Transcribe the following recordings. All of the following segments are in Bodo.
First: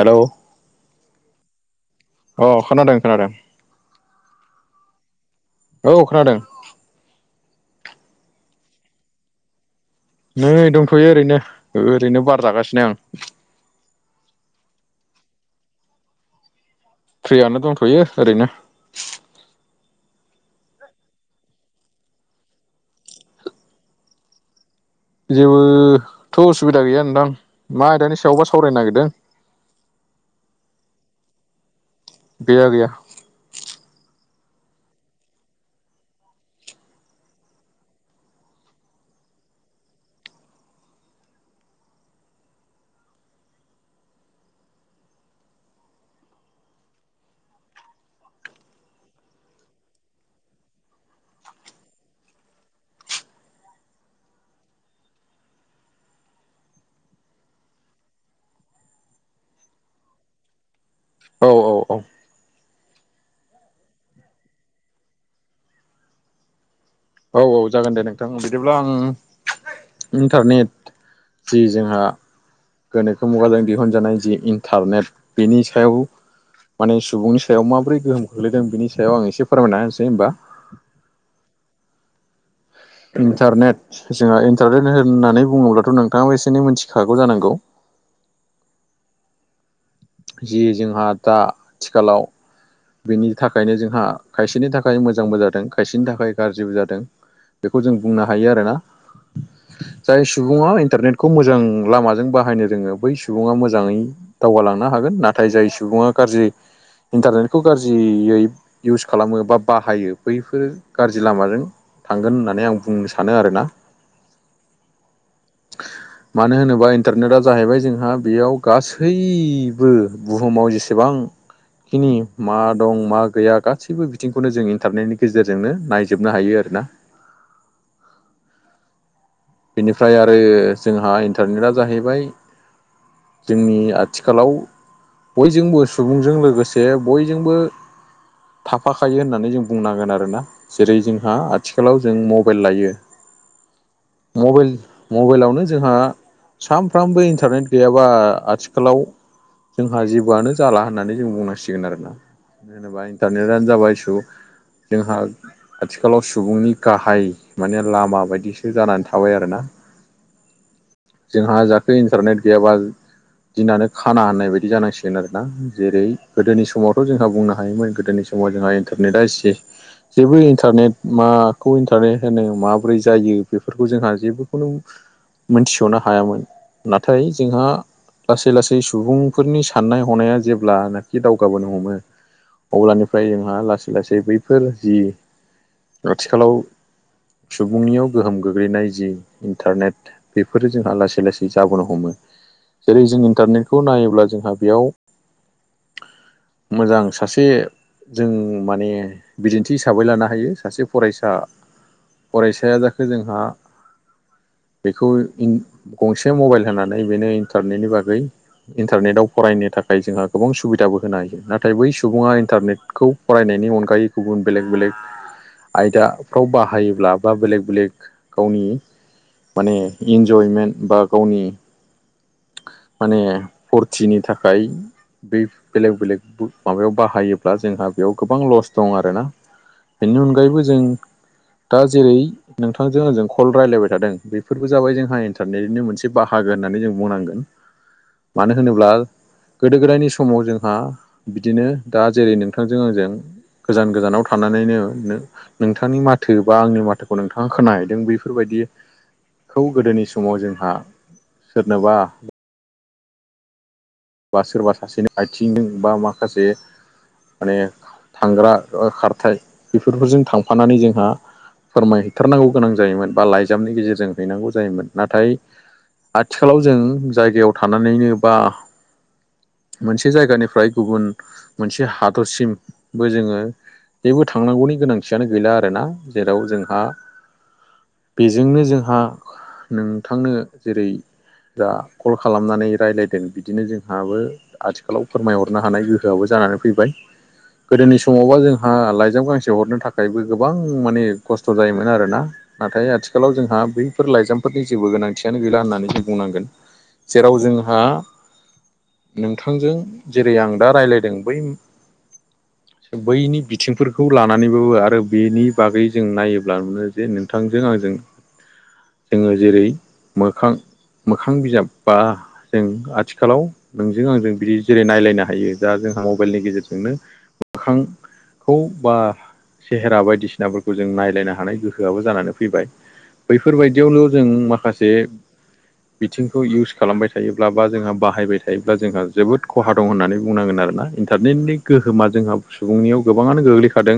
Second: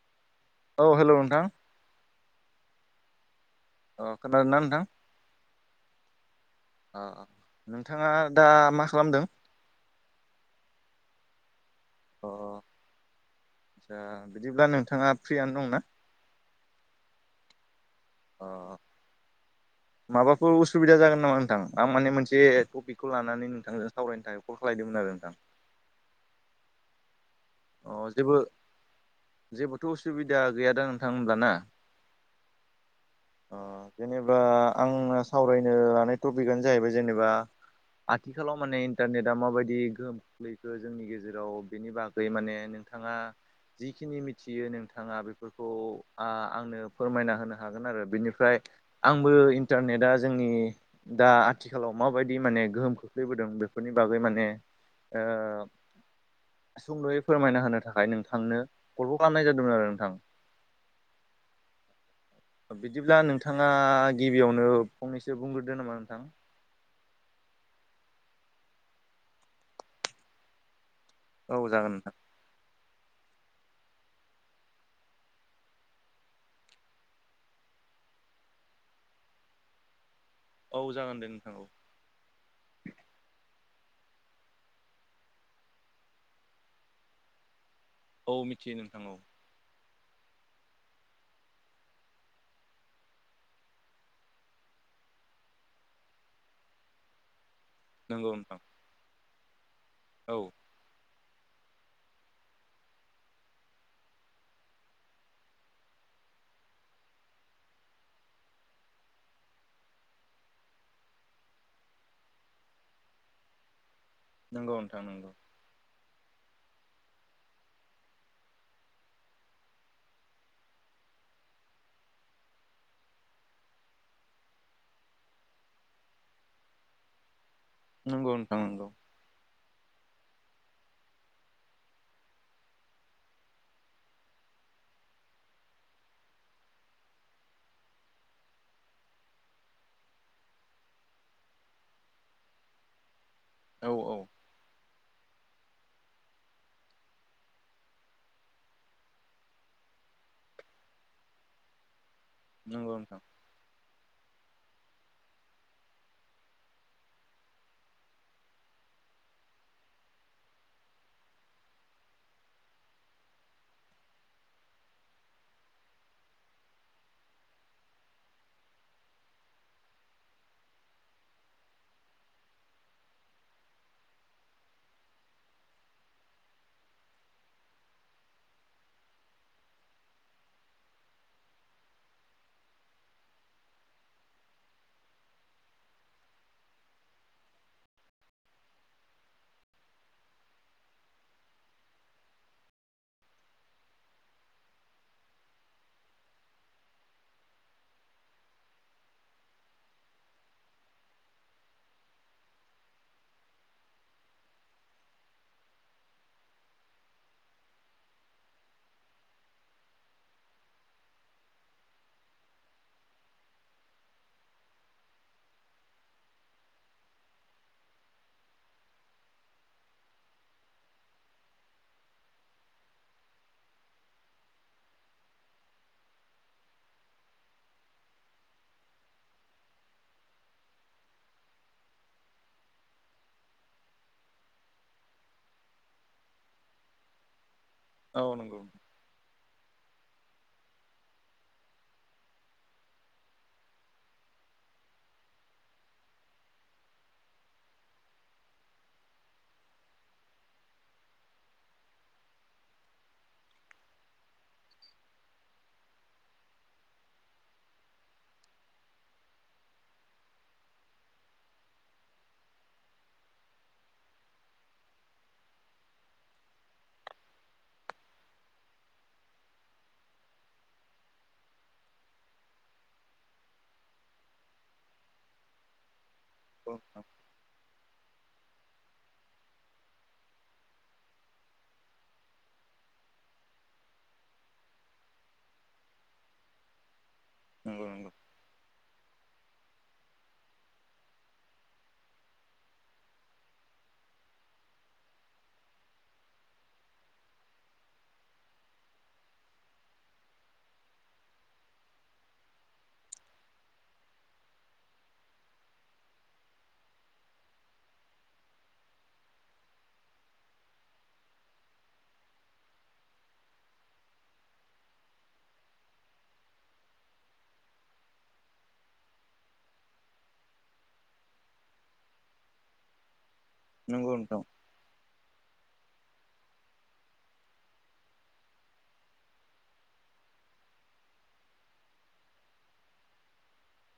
हेल'। औ हेल' नोंथां। अ खोनादों खोनादों। अ खोनादों ना नोंथां? औ खोनादों। अ अ नोंथाङा दा मा खालामदों? नै दंथ'यो ओरैनो ओरैनो बार जागासिनो आं। दा बिदिब्ला नोंथाङा फ्रियानो दंना? फ्रियानो दंथ'यो। अ। ओरैनो माबाफोर उसुबिदा जागोन नामा नोंथां आं माने मोनसे टपिकखौ लानानै नोंथांजों सावरायनो थाखाय कल खालायदोंमोन आरो। नोंथां जेबोथ' उसुबिदा गैया नोंथां मा अ आयदानि जेबो सायाव बा सावरायनो नागिरदों? जेबोथ' असुबिदा गैया दा नोंथां होनब्ला ना? गैया गैया। ओ जेनेबा आंना सावरायनो हानाय टपिकआनो जाहैबाय जेनेबा आथिखालाव माने इन्टारनेटआ माबायदि गोहोम खोख्लैखो जोंनि गेजेराव बेनि बाग माने नोंथाङा जिखिनि मिथियो नोंथाङा बेफोरखौ आ आंनो फोरमायना होनो हागोन आरो बेनिफ्राय आंबो इन्टारनेटआ जोंनि दा आथिखालाव माबायदि माने गोहोम खोख्लैबोदों बेफोरनि बागै माने ओ सुंद'यै फोरमायना होनो थाखाय नोंथांनो कलखौ खालामनाय जादोंमोन आरो नोंथां। औ औ औ। ओ बिदिब्ला नोंथाङा गिबियावनो फंनैसो बुंग्रोदो नामा नोंथां। औ औ जागोन दे नोंथां बिदिब्ला आं इन्टारनेट जि औ जागोन जोंहा नोंथां गोनोखो मुगाजों दिहुनजानाय जि इन्टारनेट बेनि सायाव माने सुबुंनि सायाव माबोरै गोहोम खोख्लैदों बिनि सायाव आं एसे फोरमायना होनसै होमबा। औ जागोन दे नोंथां औ‌। इन्टारनेट जोंहा इन्टारनेट होननानै बुङोब्लाथ' नोंथाङाबा एसे एनै मिथिखागौ जानांगौ। औ मिथियो नोंथां औ। जि जोंहा दा आथिखालाव बिनि थाखायनो जोंहा खायसेनि थाखाय मोजांबो जादों खायसेनि थाखाय गारज्रिबो जादों बेखौ जों बुंनो नंगौ हायो नोंथां आरोना जाय औ सुबुङा इन्टारनेट खौ मोजां लामाजों बाहायनो रोङो बै सुबुङा मोजाङै दावगालां नो हागोन नाथाय जाय सुबुङा गारज्रि इन्टारनेटखौ गारजियै इउस खालामो बा बाहायो बैफोर गारजि लामाजों थांगोन होननानै आं बुंनो सानो आरोना। नोंगौ नोंथां नोंगौ। मानो होनोबा इन्टारनेटआ जाहैबाय जोंहा बेयाव गासै बो बुहुमाव जेसेबां खिनि मा दं मा गैया गासैबो बिथिंखौनो जों इन्टारनेटनि गेजेरजोंनो नायजोबनो हायो आरोना। नोंगौ नोंथां नोंगौ। बेनिफ्राय आरो जोंहा इन्टारनेटआ जाहैबाय जोंनि आथिखालाव बयजोंबो सुबुंजों लोगोसे बयजोंबो थाफाखायो होननानै जों बुंनांगोन आरोना जेरै जोंहा आथिखालाव जों मबाइल लायो औ औ। मबाइल मबाइलावनो जोंहा सानफ्रामबो इन्टारनेट गैयाबा आथिखालाव जोंहा जेबोआनो जाला होननानै जों बुंनांसिगोन आरोना नंगौ जेनेबा नोंथां इन्टारनेटानो जाबाय सुबुं जोंहा आथिखालाव सुबुंनि गाहाय माने लामा बायदिसो जानानै थाबाय आरोना जोंहा जाखो इन्टारनेट गैयाबा दिनानो खाना होननाय बायदि जानांसिगोन आरोना जेरै गोदोनि समावथ' जोंहा बुंनो हायोमोन गोदोनि समाव दाव जोंहा इन्टारनेटआ एसे जेबो इन्टारनेट माखौ इन्टारनेट होनो माबोरै जायो बेफोर फोरखौ जोंहा जेबोखौनो मोनथि'नो हायामोन नाथाय जोंहा लासै लासै सुबुंफोरनि साननाय हनाया जेब्लानाखि दावगाबोनो हमो अब्लानिफ्राय जोंहा लासै लासै बैफोर जि आथिखालाव सुबुंनियाव गोहोम गोग्लैनाय जि इन्टारनेट बेफोरो जोंहा लासै लासै जाबोनो हमो जेरै जों इन्टारनेटखौ नायोब्ला जोंहा बेयाव मोजां सासे जों माने बिदिन्थि हिसाबै लानो हायो सासे फरायसा फरायसाया जाखो जोंहा बेखौ गंसे मबाइल होनानै बेनो इन्टारनेटनि बागै इन्टारनेटाव फरायनो थाखाय जोंहा गोबां सुबिदाबो होनो हायो नाथाय बै सुबुङा इन्टारनेटखौ फरायनायनि अनगायै गुबुन बेलेग बेलेग आयदाफ्राव बाहायोब्ला बा बेलेग बेलेग गावनि माने इन्जयमेन्ट बा गावनि माने फुरथिनि थाखाय बै बेलेग बेलेग माबायाव बाहायोब्ला जोंहा बेयाव गोबां लस दं आरोना बेनि अनगायैबो जों दा जेरै नोंथां जों ओजों कल राय्लायबाय थादों बेफोरबो जाबाय जोंहा इन्टारनेटनि मोनसे बाहागो होननानै जों बुंनांगोन औ मानो नंगौ होनोब्ला गोदो गोदायनि समाव जोंहा बिदिनो दा जेरै नोंथांजों आंजों गोजान गोजानाव थानानैनो नोंथांनि माथो बा आंनि माथोखौ नोंथाङा खोनाय जों बेफोरबायदिखौ गोदोनि समाव जोंहा सोरनोबा बा सोरबा सासेनि आथिंजों बा माखासे माने थांग्रा खारथाय बेफोरफोरजों थांफानानै जोंहा फोरमायहैथारनांगौ गोनां जायोमोन बा लाइजामनि गेजेरजों हैनांगौ जायोमोन नाथाय आथिखालाव जों जायगायाव थानानैनो बा मोनसे जायगानिफ्राय गुबुन मोनसे हादरसिमबो जोङो बेेबो थांनांगौनि गोनांथियानो गैला आरोना जेराव जोंहा नोंथां बेजोंनो जोंहा नोंथांनो जेरै जा कल खालामनानै रायज्लायदों बिदिनो जों जोंहाबो आथिखालाव फोरमायहरनो हानाय गोहोआबो जानानै फैबाय नंगौ गोदोनि नंगौ समावबा जों आा लाइजाम गांसे हरनो थाखायबो गोबां माने खस्थ' जायोमोन आरोना नाथाय आथिखालाव जोंहा बैफोर लाइजामफोरनि जेबो गोनांथियानो गैला होननानै जों बुंनांगोन जेराव जोंहा नोंथांजों जेरै आं दा रायज्लायदों बै [inaudible] बैनि बिथिंफोरखौ लानानैबाबो आरो बेनि बागै जों नायोब्लानो जे नोंथांजों आंजों [inaudible] जोङो जेरै मोखां मोखां बिजाब बा जों आथिखालाव नोंजों आंजों बिदि जेरै नायलायनो हायो दा जोंहा मबाइलनि गेजेरजोंनो मोखां खौ बा सेहेरा बायदिसिनाफोरखौ जों नायलायनो हानाय गोहोआबो जानानै फैबाय। बैफोरबायदियावनो नंगौ जों नोंथां माखासे बिथिंखौ इउस खालामबाय थायोब्ला बा जोंहा बाहायबाय था थायोब्ला जोंहा जोबोद खहा दं होननानै बुंनांगोन आरोना इन्टारनेटनि गोहोमा जोंहा सुबुंनियाव गोबाङानो गोग्लैखादों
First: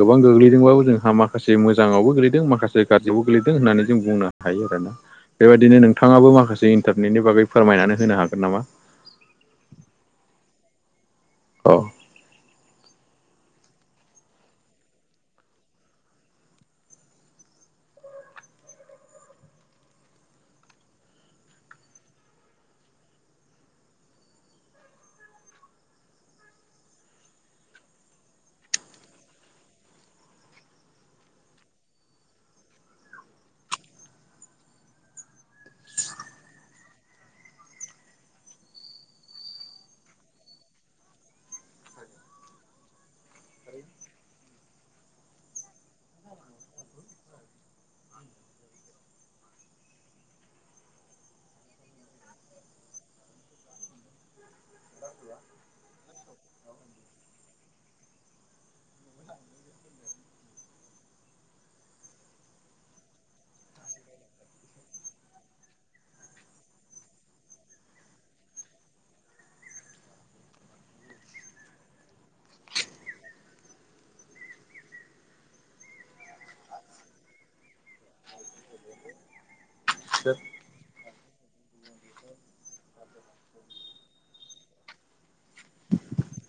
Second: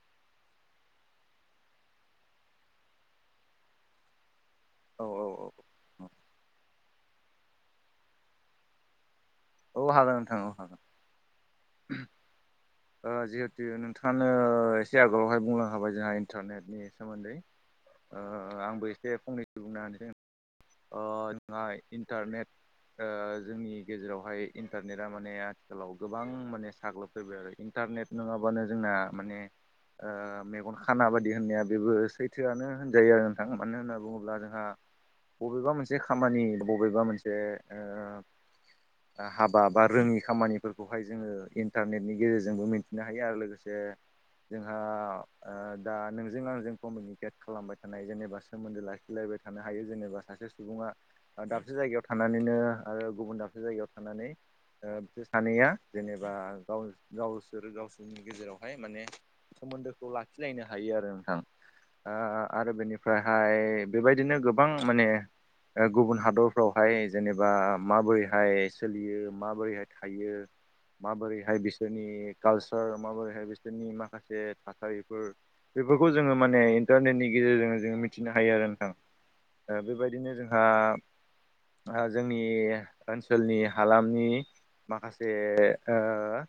गोबां गोग्लैदोंबाबो जोंहा माखासे मोजाङावबो गोलैदों माखासे गाज्रियावबो गोलैदों होननानै जों बुंनो हायो आरोना औ औ औ बेबायदिनो नोंथाङाबो माखासे इन्टारनेटनि बागै फोरमायनानै होनो हागोन नामा? औ हागोन नोंथां औ हागोन। औ। ओ जिहेतु नोंथाङानो एसे आगोलावहाय बुंलांनो खाबाय जोंहा इन्टारनेटनि सोमोन्दै ओ आंबो एसे फंनैसो बुंना हानोसै ओ नाय इन्टारनेट ओ जोंनि गेजेरावहाय इन्टारनेटआ माने आथिखालाव गोबां माने साग्लोबफैबाय आरो इन्टारनेट नोङाबानो जोंना माने मेगन खाना बायदि होननाया बेबो सैथोआनो होनजायो आरो नोंथां मानो होनना बुङोब्ला जोंहा बबेबा मोनसे खामानि बबेबा मोनसे ओ दा हाबा बा रोङि खामानिफोरखौहाय जोङो इन्टारनेटनि गेजेरजोंबो मिन्थिनो हायो आरो लोगोसे जोंहा ओ दा नोंजों आंजों कमिउनिकेट खालामबाय थानाय जेनेबा सोमोन्दो लाखिलायबाय थानो हायो जेनेबा सासे सुबुङा ओदाबसे जायगायाव थानानैनो आरो गुबुन दाबसे जायगायाव थानानै ओ बिसोर सानैया जेनेबा गाव गावसोर गावसोरनि गेजेरावहाय माने सोमोन्दोखौ लाखिलायनो हायो आरो नोंथां। ओ आरो बेनिफ्रायहाय बेबायदिनो गोबां माने ओ गुबुन हादरफ्रावहाय जेनेबा माबोरैहाय सोलियो माबोरैहाय थायो माबोरैहाय बिसोरनि कालसार माबोरैहाय बिसोरनि माखासे थासारिफोर बेफोरखौ जोङो माने इन्टारनेटनि गेजेरजों जोङो मिथिनो हायो आरो नोंथां ओ बेबायदिनो जोंहा ओ जोंनि ओनसोलनि हालामनि माखासे ओ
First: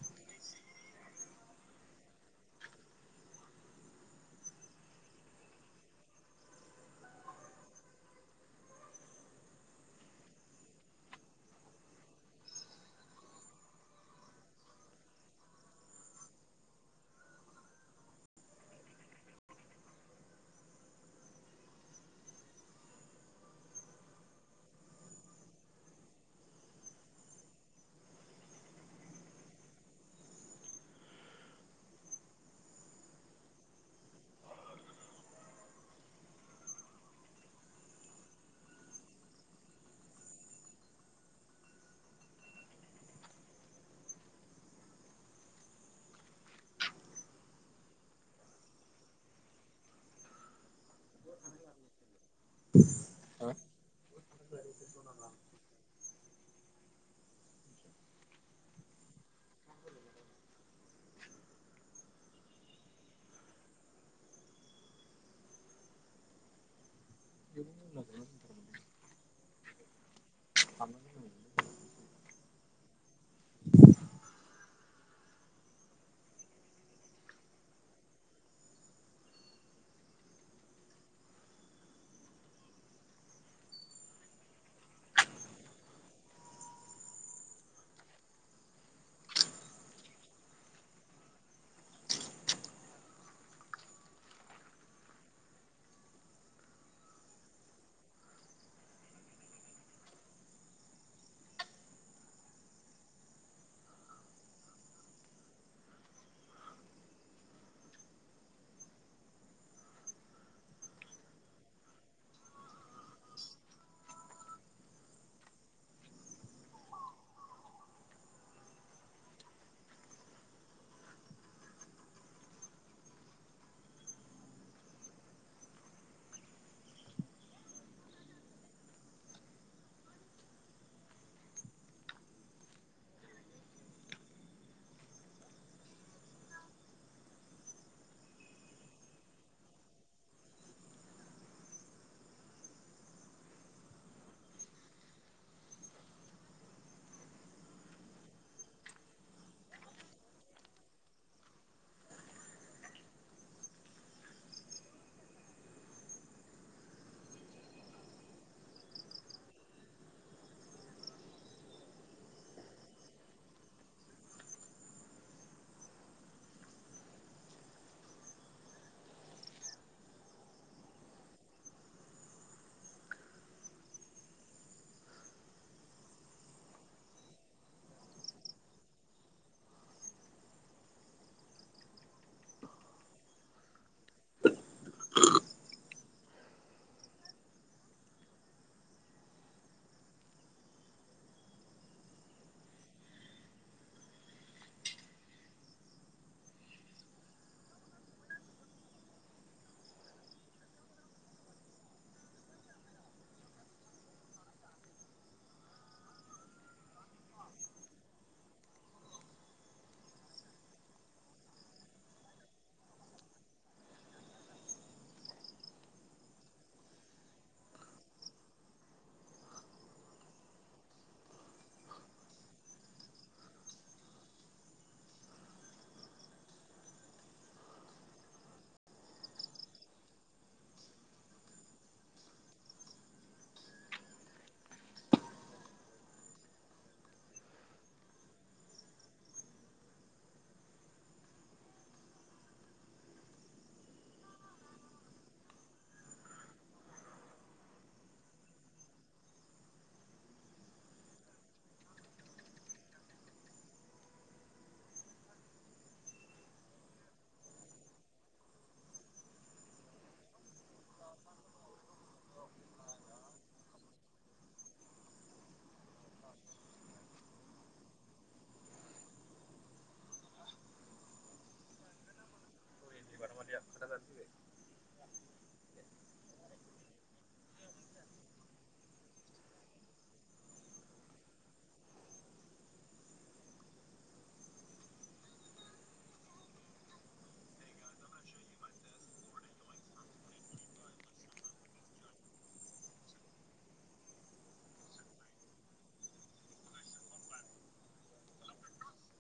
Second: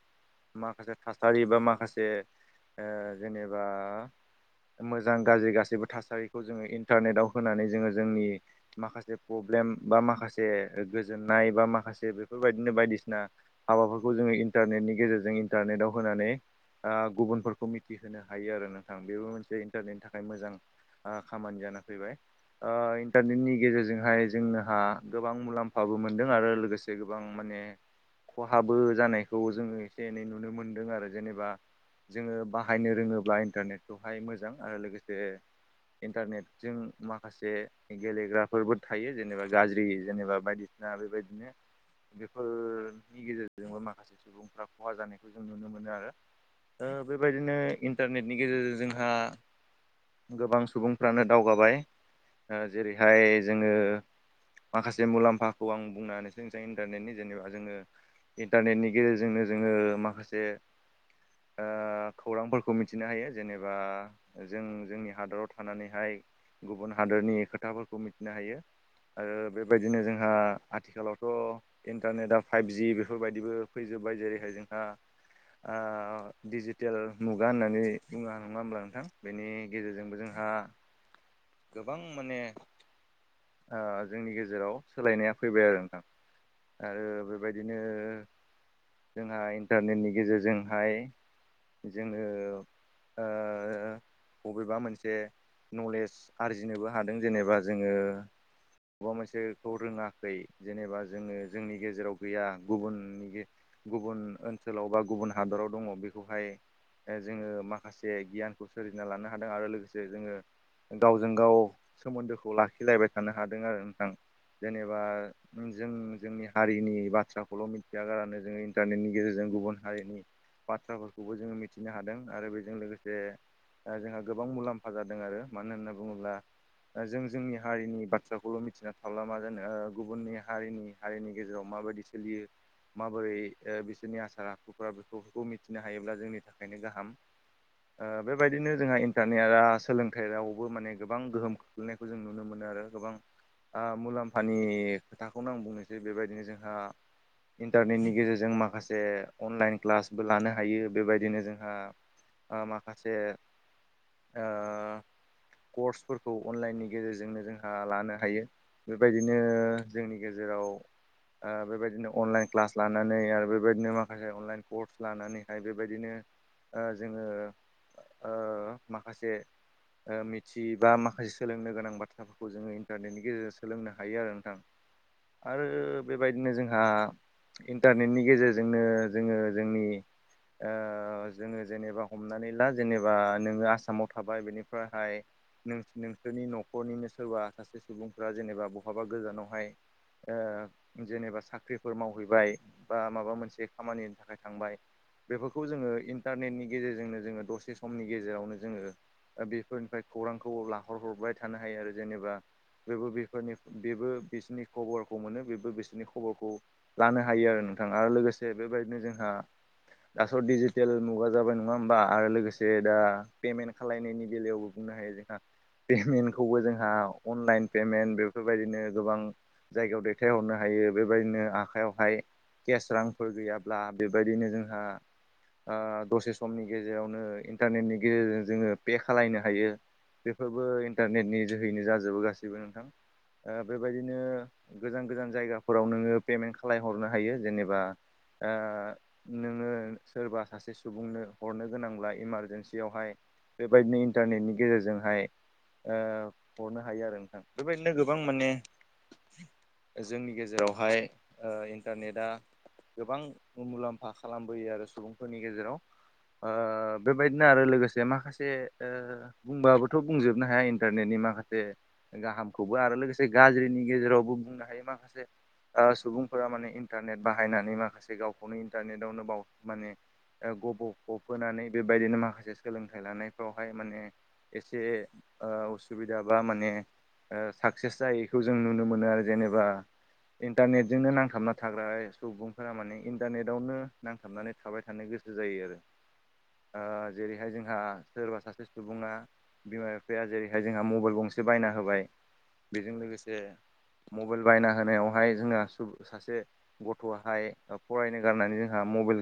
माखासे थासारि बा माखासे ओ जेनेबा मोजां गाज्रि गासैबो थासारिखौ जोङो इन्टारनेटआव होनानै जोङो जोंनि माखासे प्रब्लेम बा माखासे गोजोननाय बा माखासे बेफोरबायदिनो बायदिसिना हाबाफोरखौ जोङो इन्टारनेटनि गेजेरजों इन्टारनेटआव होनानै ओ गुबुनफोरखौ मिथिहोनो हायो आरो नोंथां बेबो मोनसे इन्टारनेटनि थाखाय मोजां। ओ खामानि जाना फैबाय ओ इन इन्टारनेटनि गेजेरजोंहाय जोंनोहा गोबां मुलाम्फाबो मोनदों आरो लोगोसे गोबां माने खहाबो जानायखौ जोङो एसे एनै नुनो मोनदों आरो जेनेबा जोङो बाहायनो रोङोब्ला इन्टारनेटखौहाय मोजां आरो लोगोसे इन्टारनेटजों माखासे गेलेग्राफोरबो थायो जेनेबा गाज्रि जेनेबा बायदिसिना बेबायदिनो बेफोरनि गेजेरजोंबो माखासे सुबुंफ्रा खहा जानायखौ जों नुनो मोनो आरो ओ बेबायदिनो इन्टारनेटनि गेजेरजों जोंहा गोबां सुबुंफ्रानो दावगाबाय ओ जेरैहाय जोङो माखासे मुलाम्फाखौ आं बुंनाहोनो जों जाय इन्टारनेटनि जेनेबा जोङो इन्टारनेटनि गेजेरजोंनो जोङो माखासे ओ खौरांफोरखौ मिथिनो हायो जेनेबा जों जोंनि हादराव थानानैहाय गुबुन हादर नि खोथाफोरखौ मिथिनो हायो आरो बेबायदिनो जोंहा आथिखालावथ' इन्टारनेटआ फाइभजि बेफोरबायदिबो फैजोब्बाय जेरैहाय जोंहा ओ डिजिटेल मुगा होननानै बुङा नङा होमब्ला नोंथां बेनि गेजेरजोंबो जोंहा गोबां माने जोंनि गेजेराव सोलायनाया फैबाय आरो नोंथां। आरो बेबायदिनो जोंहा इन्टारनेटनि गेजेरजोंहाय जोङो बबेबा मोनसे नलेज आरजिनोबो हादों जेनेबा जोङो बबेबा मोनसेखौ रोङाखै जेनेबा जोङो जोंनि गेजेराव गैया गुबुननि गुबुन ओनसोलाव बा गुबुन हादराव दङ बेखौहाय जोङो माखासे गियानखौ सोरजिना लानो हादों आरो लोगोसे जोङो गावजों गाव सोमोन्दोखौ लाखिलायबाय थानो हादों आरो नोंथां जेनेबा जों जोंनि हारिनि बाथ्राखौल' मिथिया गारानो जोङो इन्टारनेटनि गेजेरजों गुबुन हारिनि बाथ्राफोरखौबो जोङो मिथिनो हादों आरो बेजों लोगोसे जोंहा गोबां मुलाम्फा जादों आरो मानो होनना बुङोब्ला जों जोंनि हारिनि बाथ्राखौल' मिथिना थाबला मा जानो ओ गुबुननि हारिनि हारिनि गेजेराव माबायदि स सोलियो माबोरै ओ बिसोरनि आसार आखुफोरा बेफोरखौ मिथिनो हायोब्ला जोंनि थाखायनो गाहाम। बेबायदिनो जोंहा इन्टारनेट आ सोलों गथायाइ रावआवबो माने गोबां गोहोम खोख्लैनायखौ जों नुनो मोनो आरो गोबां मुलाम्फानि खोथाखौनो आं बुंनोसै बेबायदिनो जोंहा इन्टारनेटनि गेजेरजों माखासे अनलाइन क्लासबो लानो हायो बेबायदिनो जोंहा आ माखासे आ कर्सफोरखौ अनलाइननि गेजेरजोंनो जोंहा लानो हायो। बेबायदिनो जोंनि गेजेराव ओ बेबायदिनो अनलाइन क्लास लानानै आरो बेबायदिनो माखासे अनलाइन कर्स लानानैहाय बेबायदिनो ओ जोङो ओ माखासे मिथि बा माखासे सोलोंनो गोनां बाथ्राफोरखौ जोङो इन्टारनेटनि गेजेरजों सोलोंनो हायो आरो नोंथां। आरो बेबायदिनो जोंहा इन्टारनेटनि गेजेरजोंनो जोङो जोंनि ओ जोङो जेनेबा हमनानै ला जेनेबा नोङो आसामाव थाबाय बेनिफ्रायहाय नों नों सोरनि न'खरनिनो सोरबा सासे सुबुंफ्रा जेनेबा बहाबा गोजानावहाय ओ जेनेबा साख्रिफोर मावहैबाय बा माबा मोनसे खामानिनि थाखाय थांबाय बेफोरखौ जोङो इन्टारनेटनि गेजेरजोंनो जोङो दसे समनि गेजेरावनो जोङो बेफोरनिफ्राय खौरांखौ लाहरहरबाय थानो हायो आरो जेनेबा बेबो बेफोरनि बेबो बिसोरनि खबरखौ मोनो बेबो बिसोरनि खबरखौ लानो हायो आरो नोंथां आरो लोगोसे बेबायदिनो जोंहा दास' डिजिटेल मुगा जाबाय नङा होमबा आरो लोगोसे दा पेमेन्ट खालायनायनि बेलायावबो बुंनो हायो जोंहा पेमेन्टखौबो जोंहा अनलाइन पेमेन्ट बेफोरबायदिनो गोबां जायगायाव दैथायहरनो हायो बेबायदिनो आखाइयावहाय केस रांफोर गैयाब्ला बेबायदिनो जोंहा आ दसे समनि गेजेरावनो इन्टारनेटनि गेजेरजों जोङो पे खालायनो हायो बेफोरबो इन्टारनेटनि जोहैनो जाजोबो गासैबो नोंथां। ओ बेबायदिनो गोजान गोजान जायगाफोराव नोङो पेमेन्ट खालहरनो हायो जेनेबा ओ नोङो सोरबा सासे सुबुंनो हरनो गोनांब्ला इमारजेन्सियावहाय बेबायदिनो इन्टारनेटनि गेजेरजोंहाय ओ हरनो हायो आरो नोंथां बेबायदिनो गोबां माने जोंनि गेजेरावहाय ओ इन्टारनेटआ गोबां मुलाम्फा खालामबोयो आरो सुबुंफोरनि गेजेराव। ओ बेबायदिनो आरो लोगोसे माखासे से ओ बुंबाबोथ' बुंजोबनो हाया इन्टारनेटनि माखासे गाहामखौबो आरो लोगोसे गाज्रिनि गेजेरावबो बुंनो हायो माखासे ओ सुबुंफोरा माने इन्टारनेट बाहायनानै माखासे गावखौनो इन्टारनेटावनो बाव माने गब' फबहोनानै बेबायदिनो माखासे सोलोंथाइ लानाय फ्रावहाय माने एसे ओ उस सुबिदा बा माने साक्सेस जायैखौ जों नुनो मोनो आरो जेनेबा इन्टारनेटजोंनो नांथाबना थाग्रा सुबुंफोरा माने इन्टारनेटावनो नांथाबनानै थाबाय थानो गोसो जायो आरो ओ जेरैहाय जोंहा सोरबा सासे सुबुङा बिमा बिफाया जेरैहाय जोंहा मबाइल गंसे बायना होबाय। बेजों लोगोसे मबाइल बायना होनायावहाय जोंहा सासे गथ'आहाय फरायनो गारनानै जोंहा मबाइल